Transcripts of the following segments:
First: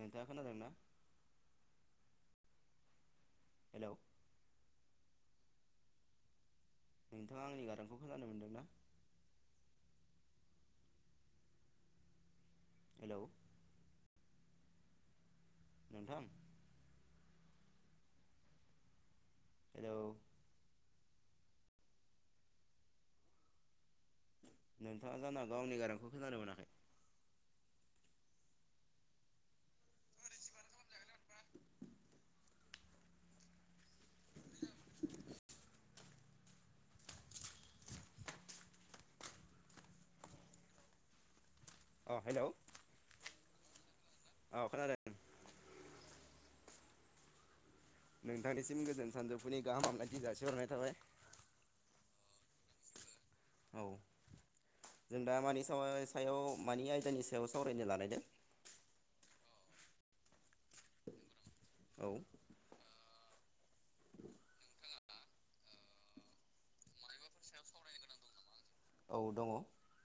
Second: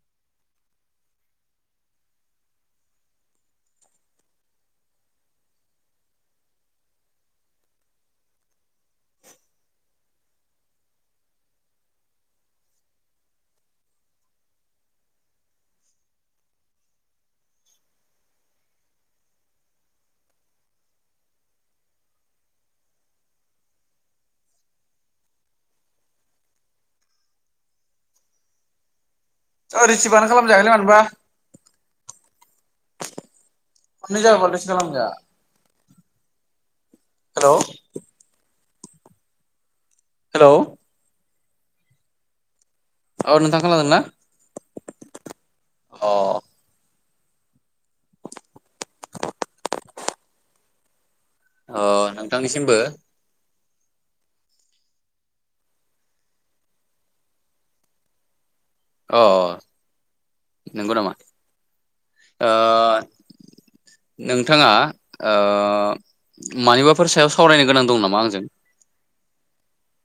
नोंथाङा खोनादोंना। हेल'। नोंथाङा आंनि गारांखौ खोनानो मोनदों ना। हेल'। नोंथां। हेलौ। नोंथाङा जानो हागौ आंनि गारांखौ खोनानो मोनाखै। ओइ रिसिफयानो खालामजाखोन नै मानोबा नै जाबा [unintelligible] हेल'। हेलौ। अ हेल'। औ नोंथां खोनादोंना। अ। नोंथांनिसिम गोजोन सानजौफुनि गाहाम हामलायथि जासिहरनाय थाबाय अ नोंथांनिसिमबो। औ जों दा मानि स सायाव मानि आयदानि सायाव सावरायनो लाानायदों। अ नंगौ नामा। औ ओ। नोंथाङा ओ मानिबाफोर सायाव सावरायनो गोनां दं नामा आंजों? औ दङ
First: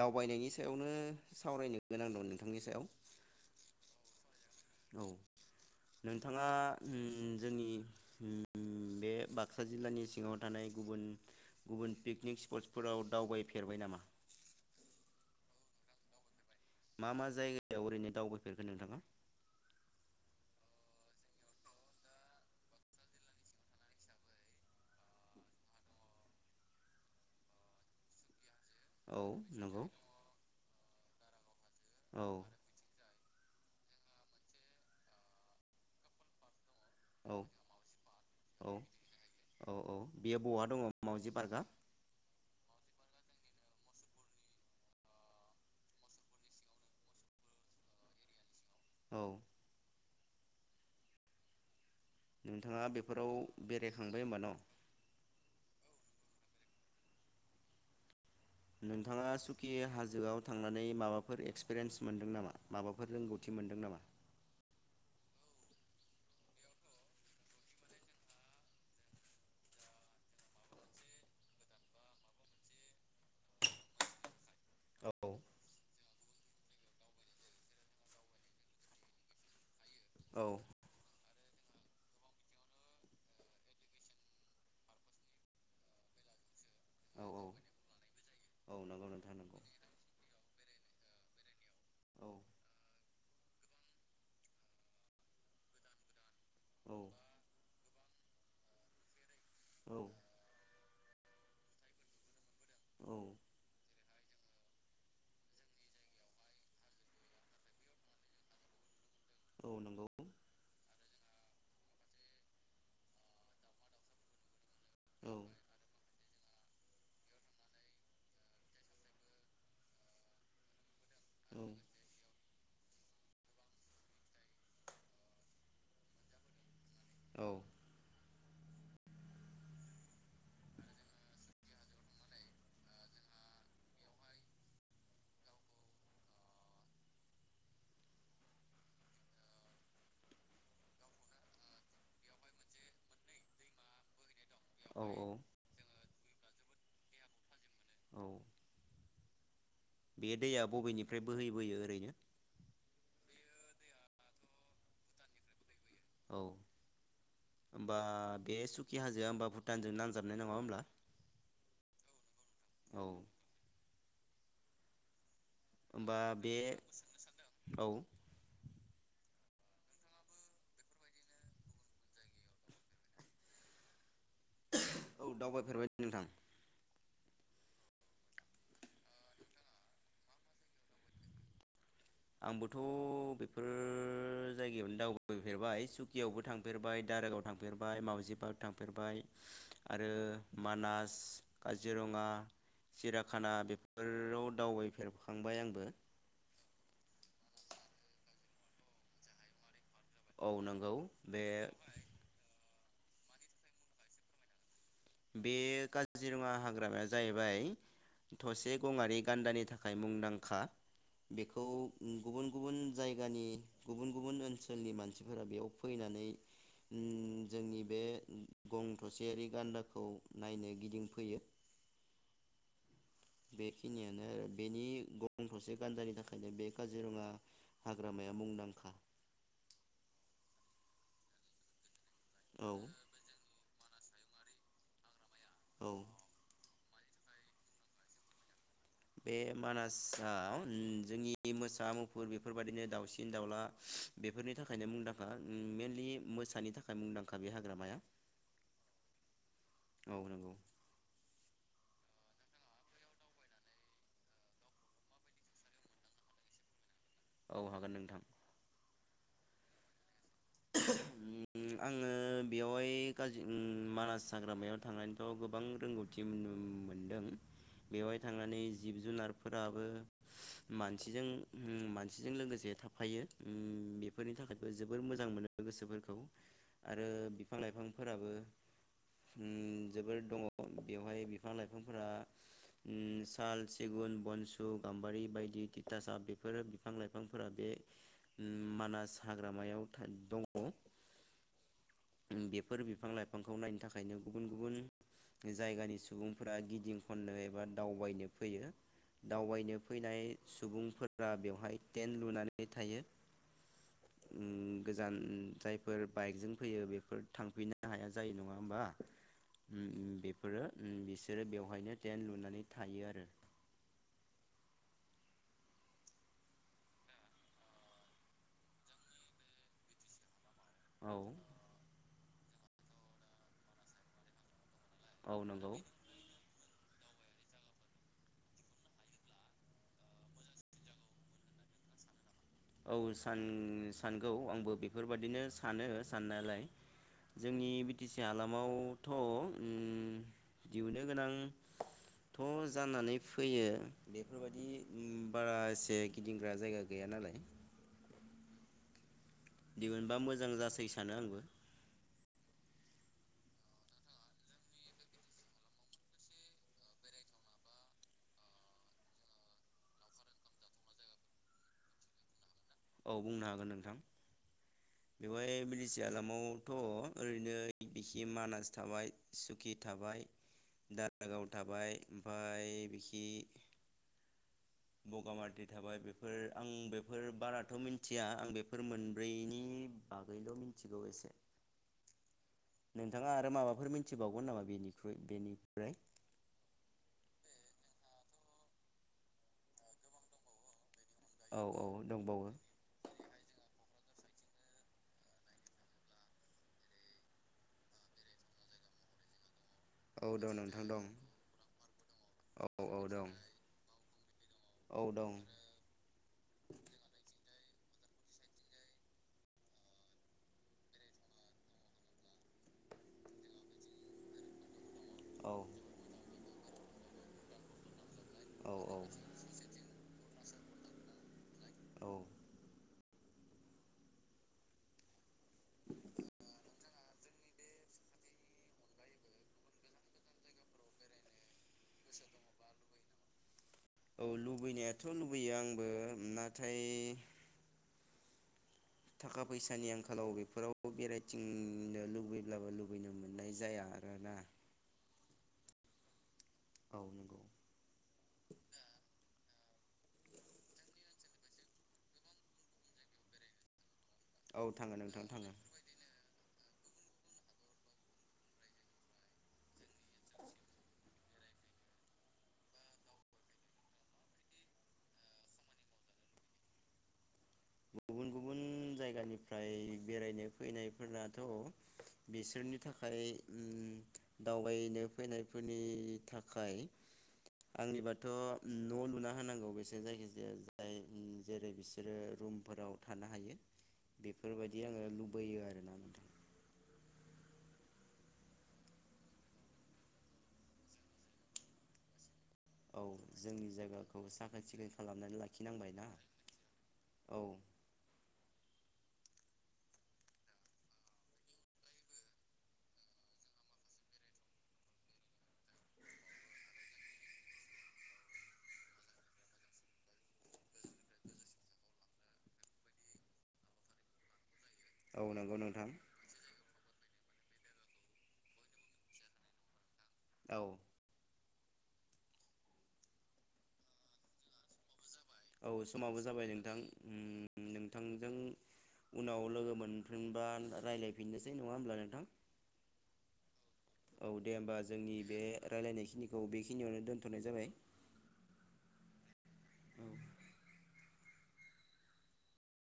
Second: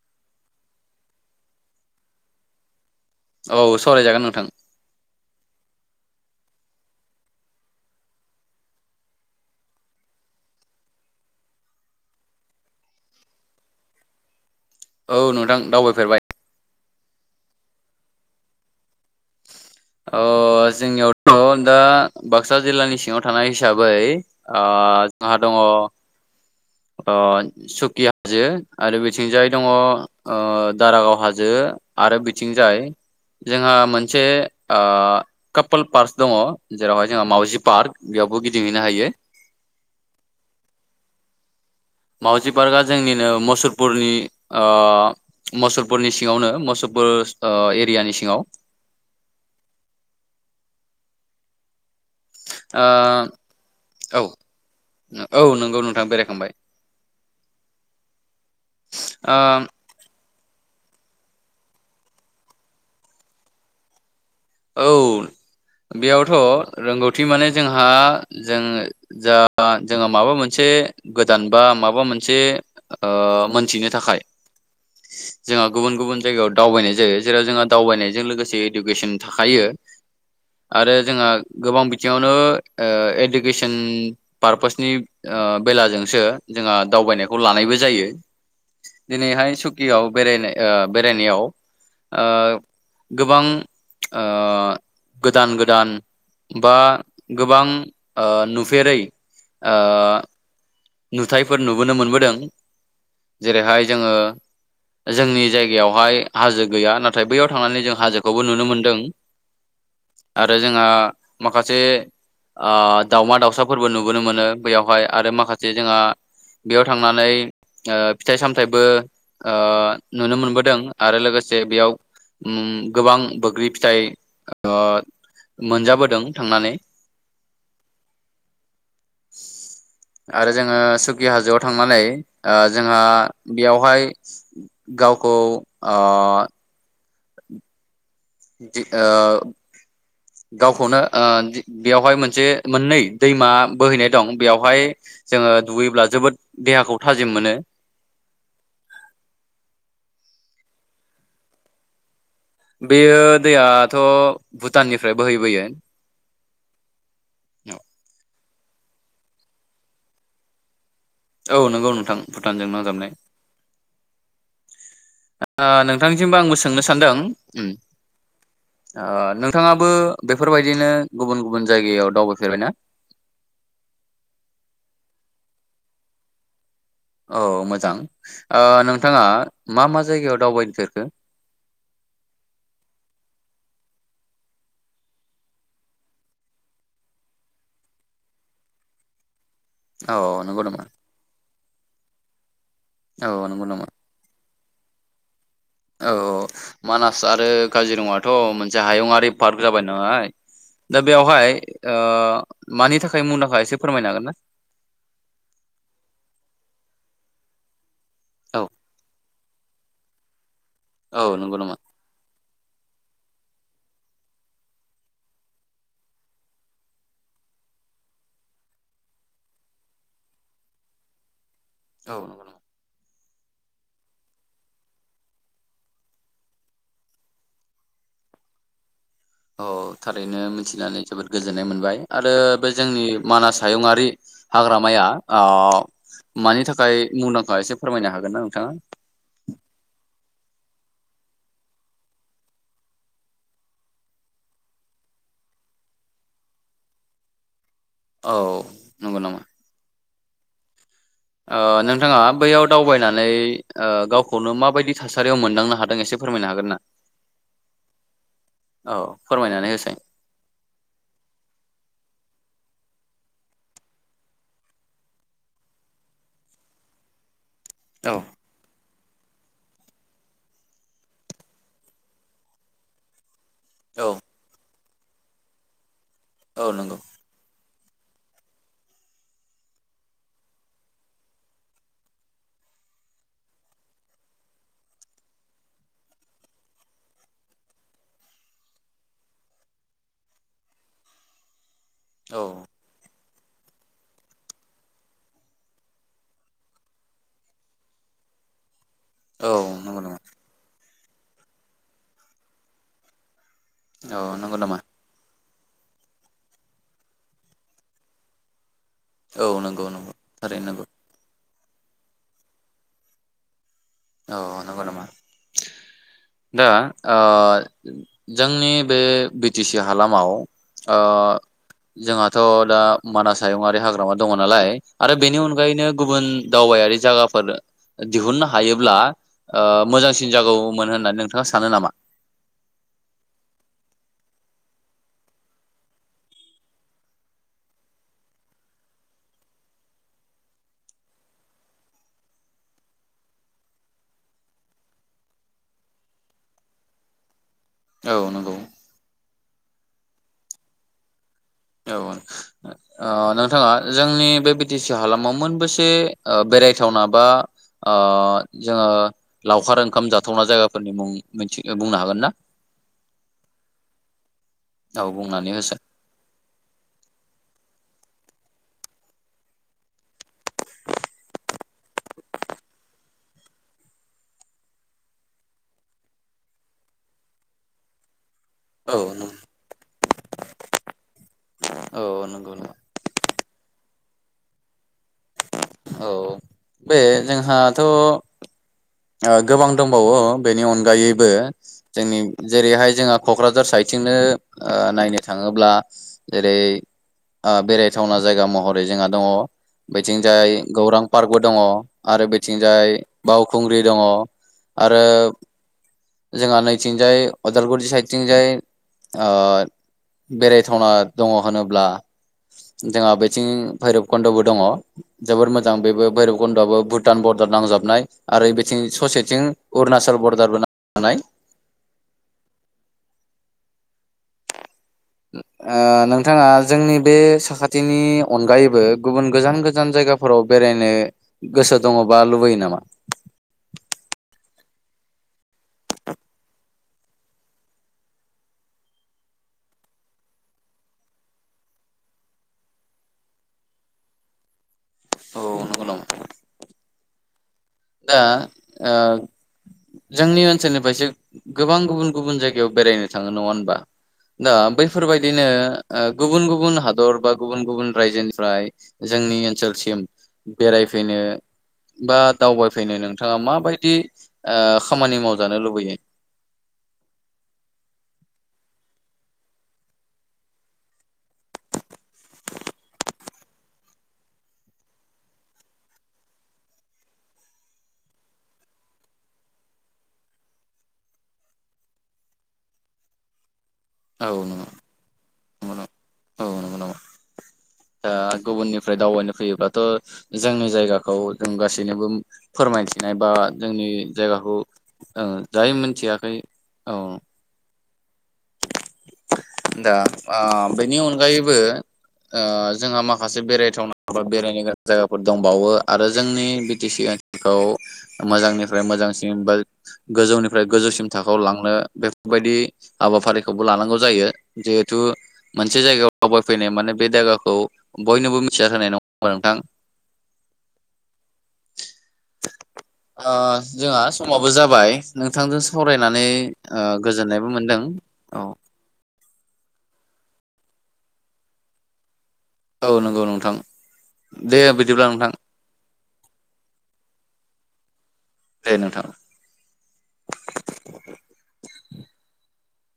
दावबायनायनि सायावनो सावरायनो गोनां दं नोंथांनि सायाव। औ सावरायजागोन नोंथां। औ नोंथांङा उम जोंनि उम बे बाक्सा जिल्लानि सिङाव थानाय गुबुन गुबुन पिकनिक स्पटसफोराव दावबायफेरबाय नामा। औ नोंथां दावबायफेरबाय। मा मा जायगायाव ओरैनो दावबायफेरखो नोंथाङा। अ जोंनियावथ' दा बाक्सा जिल्लानि सिङाव थानाय हिसाबै ओ आ जोंहा दङ अ सुकि हाजो। आरो औ बिथिंजायै दङ नंगौ ओ दारागाव हाजो। जो आरो औ बिथिंजाय जोंहा मोनसे ओ कापोल पार्स दङ जेरावहाय जोंहा औ मावउजि पार्क बेयावबो औ गिदिंहैनो हायो औ औ बेयो बहा दङ मावजि पार्कआ? मावउजि पार्कआ जोंनिनो मुसलपुरनि मुसलपुरनि सिङावनो मुसुलपुर एरियानि सिङाव औ नोंथाङा बेफोराव ओ औ बेरायखांबाय होमबा न' औ नंगौ बेरायखांबाय नोंथाङा सुकि ओ हाजोआव थांनानै माबाफोर एक्सपिरियेन्स मोनदों नामा माबाफोर रोंगौथि मोनदों नामा औ बेयावथ' रोंगौथि माने जोंहा जों जा जोंहा माबा मोनसे गोदान बा माबा मोनसे मोनथिनो थाखाय औ जोंहा गुबुन गुबुन जायगायाव दावबायनाय जायो जेराव जोंहा दावबायनायजों लोगोसे इडुकेसन हाखायो औ आरो जोंहा गोबां बिथिङावनो इडुकेसन पारपोसनि बेलाजोंसो जोंहा औ दावबायनायखौ औ लानायबो जायो औ नंगौ नोंथां दिनैहाय नंगौ सुकियाव बेरायनाय बेरायनायाव ओ औ गोबां ओ गोदान गोदान बा औ गोबां ओ नुफेरै ओ औ नुथायफोर नुबोनो मोनबोदों औ जेरैहाय जोङो जोंनि जायगायावहाय हाजो गैया नाथाय बैयाव थांनानै जों हाजोखौबो नुनो मोनदों औ नंगौ आरो जोंहा माखासे ओ दावमा दाउसाफोरबो नुबोनो मोनो बैयावहाय आरो औ माखासे बेयाव थांनानै ओ फिथाइ सामथायबो ओ नुनो मोनबोदों आरो लोगोसे औ बेयाव गोबां बोग्रि फिथाइ मोनजाबोदों थांनानै औ [inaudible] आरो जोङो सुकि हाजोआव थांनानै जोंहा बेयावहाय गावखौ ओ जि ओ गावखौनो बेयावहाय मोनसे मोननै दैमा बोहैनाय दं बेवहाय औ औ जोङो दुगैयोब्ला जोबोद देहाखौ थाजिम मोनो। औ बे दैया बबेनिफ्राय बोहै बोयो ओरैनो? बेयो दैयाथ' भुटाननिफ्राय बोहैबोयो। औ होनबा बे हाजोआ होमबा भुटानजों नांजाबनाय नङा होनब्ला? औ नंगौ नोंथां भुटानजों नांजाबनाय। ओ होमबा नोंथांनिसिमबो बे आंबो सोंनो सानदों उम। औ ओ नोंथाङाबो बेफोरबायदिनो गुबुन गुबुन जायगायाव दावबायफेरबायना? औ दावबायफेरबाय नोंथां। औ मोजां ओ नोंथाङा मा मा जायगायाव दावबायफेरखो? आंबोथ' बेफोर जायगायावनो दावबायफेरबाय सुकियावबो थांफेरबाय दारागाव थांफेरबाय मावउजि पार्क थांफेरबाय आरो औ नंगौ नामा मानास काजिरङा औ सिराखाना नंगौ नामा बेफोराव दावबायफेरबाय। थांबाय आंबो। औ मानास आरो काजिरङाथ' मोनसे हायुङरारि पार्क जाबाय औ नंगौ दा बे बेवहाय ओ मानि थाखाय मुंदांखा एसे फोरमायनो हागोन ना? बे काजिरङा हाग्रामाया जाहैबाय औ थसे गङारि गान्दानि थाखाय मुंदांखा औ नंगौ बेखौ नामा गुबुन गुबुन जायगानि गुबुन गुबुन ओनसोलनि मानसिफोरा बेयाव फैनानै जोंनि बे गं थसेयारि गान्दाखौ खौ नायनो गिदिंफैयो। औ नगौ नामा? बेखिनियानो आरो बेनि गं थसे गान्दानि थाखायनो बे काजिरङा हाग्रामाया मुंदांखा। औ थारैनो मिथिनानै जोबोद गोजोननाय मोनबाय। आरो औ बे जोंनि मानास हायुंङारि हाग्रामाया औ ओ मानि थाखाय मुंदांखा एसे फोरमायनो हागोन ना नोंथाङा? बे मानासआव जोंनि मोसा मुफुर बेफोरबायादिनो दाउसिन दाउला बेफोरनि थाखायनो मुंदांखा मेनलि मोसानि थाखाय मुंदांखा बेहा औ नंगौ नामा? औ नंगौ। ओ नोंथाङा बैयाव दावबायनानै गावखौनो माबायदि थासारियाव मोनदांनो हादों एसे फोरमायनो हागोन ना? औ हागोन नोंथां। औ फोरमायनानै होसाय। आङो बेवहायावहाय मानास हाग्रामायाव थांनानैथ' गोबां रोंगौथि मोनदों। बेवहाय औ थांनानै जिब जुनारफोराबो मानसिजों मानसिजों लोगोसे थाफायो। औ बेफोरनि थाखायबो जोब बोद मोजां मोनो। लोगोसेफोर औ नंगौ आरो बिफां लाइफां उम जोबोर दङा बेयावहाय बिफां लाइफां साल सिगुन बनसु गाम्बारि बायदि थिथासा बेफोर बिफां लाइफांफोरा बे मानास हाग्रा थां दं। [inaudible] औ बेफोर बिफां लाइफां बिफांखौ नायनो थाखायनो गुबुन गुबुन जायगानि सुबुंफोरा गिदिं खननो एबा दावबायनो फैयो। औ दावबायनो नंगौ नामा फैनाय सुबुंफोर फोरा बेवहाय टेन्ट लुनानै थायो। औ उम नंगौ नामा। गोजान जायफोर बाइकजों फैयो बेफोर थांफिननो हाया जायो नङा होमबा। औ नंगौ नंगौ थारैनो बेफोरो नंगौ बिसोरो बेव बेहायनो टेन लुनानै थायो आरो। औ नंगौ नामा दा आ जोंनि बि टि सि हालामाव अ औ जोंहा थ' दा मानास हायुंआरि हाग्रामा दङ नालाय आरो औ बेनि नंगौ अनगायैनो गुबुन दावबायारि जागाफोर दिहुननो हायो। ब्ला मोजांसिन जागौमोन होननानै नोंथाङा सानो नामा? औ सान सानगौ आंबो बेफोरबादिनो सानो साननायालाय जोंनि बि टि सि हालामावथ' दिहुननो गोनांथ' जानानै फैयो बेफोरबायदि बारा एसे गिदिंग्रा जायगा गैया नालाय। औ नंगौ। दिहुनबा मोजां जासै सानो आंबो औ आं नोंथाङा जोंनि बे बि टि सि हालामाव मोनबेसे बेरायथावना बा जोङो लावखार ओंखाम जाथावना जायगाफोरनि मुं मिथि बुंनो हागोन ना? औ बुंनो हागोन नोंथां औ बुंनानै बेवहाय होसाय बि टि सि हालामाव थ' ओरैनो बिखि मानास थाबाय सुकि थाबाय दारागाव थाबाय ओमफ्राय बिखि बगामाथि थाबाय बेफोर आं बेफोर बारा मिन्थिया। आं बेफोर औ मोनब्रैनि बागैल' मिथिगौ एसे औ नंगौ नंगौ नोंथाङा। आरो माबाफोर मिथिबावगोन नामा बेनिख्रुइ बिनि औ। बे जोंहाथ' गोबां दंबावो बेनि अनगायै बो औ औ जोंनि दंबावो जेरैहाय जोंहा क'क्राझार साइदथिंनो ओ नायनो थाङोब्ला जेरै ओ बेरायथावना जायगा महरै जोंहा दङ औ दं बेथिंजाय नोंथां गौरां दं पार्कबो दङ आरो औ बेथिंजाय औ दं बाव खुंग्रि दङ औ आरो दं जोंहा नैथिंजाय अदालगुरि साइदथिंजाय ओ बेरायथावना दङ होनोब्ला जोंहा बेथिं भैरबखुन्द'बो दङ। जोबोर औ मोजांं बेबो भैरब खन्द आबो भुटान बरदार नांजाबनाय। आरो औ बेथिं औ ससेथिं अरुणाचल बर' दारबो नांजाबनाय औ नोंथाङा जोंनि बे साखाथिनि अनगायैबो गुबुन गोजान गोजान जायगाफोराव बेरायनो गोसो दङ बा लुबैयो नामा? औ लुबैनायाथ' लुबैयो आंबो नाथाय थाखा फैसानि आंखालाव बेफोराव बेरायथिंनो लुबैब्लाबो लुबैनो मोननाय जाया आरोना औ नंगौ नामा औ नंगौ दा जोंनि ओनसोलनिफ्रायसो गोबां गुबुन गुबुन जायगायाव बेरायनो थाङो नङा होनबा दा औ थाङो नोंथां बैफोरबायदिनो थाङो गुबुन गुबुन गुबुन हादर बा गुबुन गुबुन रायजोनिफ्राय जोंनि ओनसोलसिम बेरायफैनो बा दावबायफैनो नोंथाङा माबायदि खामानि मावजानो लुबैयो गुबुन गुबुन जायगानिफ्राय बेरायनो फैनायफोराथ' बिसोरनि थाखाय दावबायनो फैनायफोरनि थाखाय आंनिबाथ' न' लुना होनांगौ बिसोर जायखिजाया जाय जेरै बिसोरो रुम फोराव थानो हायो औ नंगौ बेफोरबायदि आङो लुबैयो आरो ना नोथां दा गुबुननिफ्राय दावबायनो फैयोब्लाथ' जोंनि जायगाखौ जों गासैनोबो औ फोरमायथिनाय बा जोंनि जायगाखौ साखोन सिखोन खालामनानै जाय लाखिनांबाय ना मिथियाखै औ औ दा बेनि अनगायैबो जोंहा माखासे बेरायथावना बा बेरायनो गोनां जायगाफोर दंबावो आरो जोंनि बि टि सि ओनसोलखौ मोजांनिफ्राय मोजांसिन बा गोजौनिफ्राय गोजौसिम थाखोआव लांनो बेफोरबायदि हाबाफारिखौबो लानांगौ जायो जिहेथु औ नंगौ मोनसे नोंथां जायगायाव फैनाय माने बे जायगाखौ बयनोबो मिथिना होनाय नङा नोंथां औ जोंहा समाबो जाबाय नोंथांजों औ समाबो सावरायनानै जाबाय नोंथां उम गोजोननायबो मोनदों नोंथांजों औ उनाव लोगो मोनफिनबा रायज्लायफिननोसै नङा होमब्ला नोंथां औ नंगौ नोंथां औ दे होमबा बिदिब्ला जोंनि नोंथां बे रायलायनाय खिनिखौ बेखिनियावनो दोन दोन्थ'नाय जाबाय दे नोंथां औ